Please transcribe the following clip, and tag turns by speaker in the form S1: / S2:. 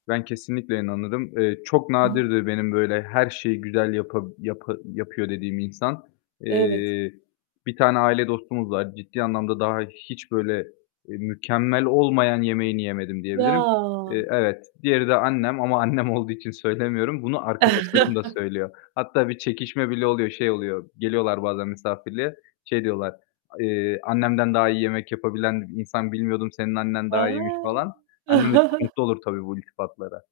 S1: Ben kesinlikle inanırım. Eee, çok
S2: Hı hı.
S1: nadirdir benim böyle her şeyi güzel yapa yapa yapıyor dediğim insan.
S2: Evet.
S1: Eee, bir tane aile dostumuz var. Ciddi anlamda daha hiç böyle, eee, mükemmel olmayan yemeğini yemedim, diyebilirim.
S2: Ya.
S1: Eee, evet. Diğeri de annem. Ama annem olduğu için söylemiyorum. Bunu arkadaşlarım da söylüyor. Hatta bir çekişme bile oluyor. Şey oluyor; geliyorlar bazen misafirliğe, şey diyorlar; eee, "Annemden daha iyi yemek yapabilen insan bilmiyordum, senin annen daha iyiymiş."
S2: A.
S1: falan. Annem de çok mutlu olur tabii bu iltifatlara.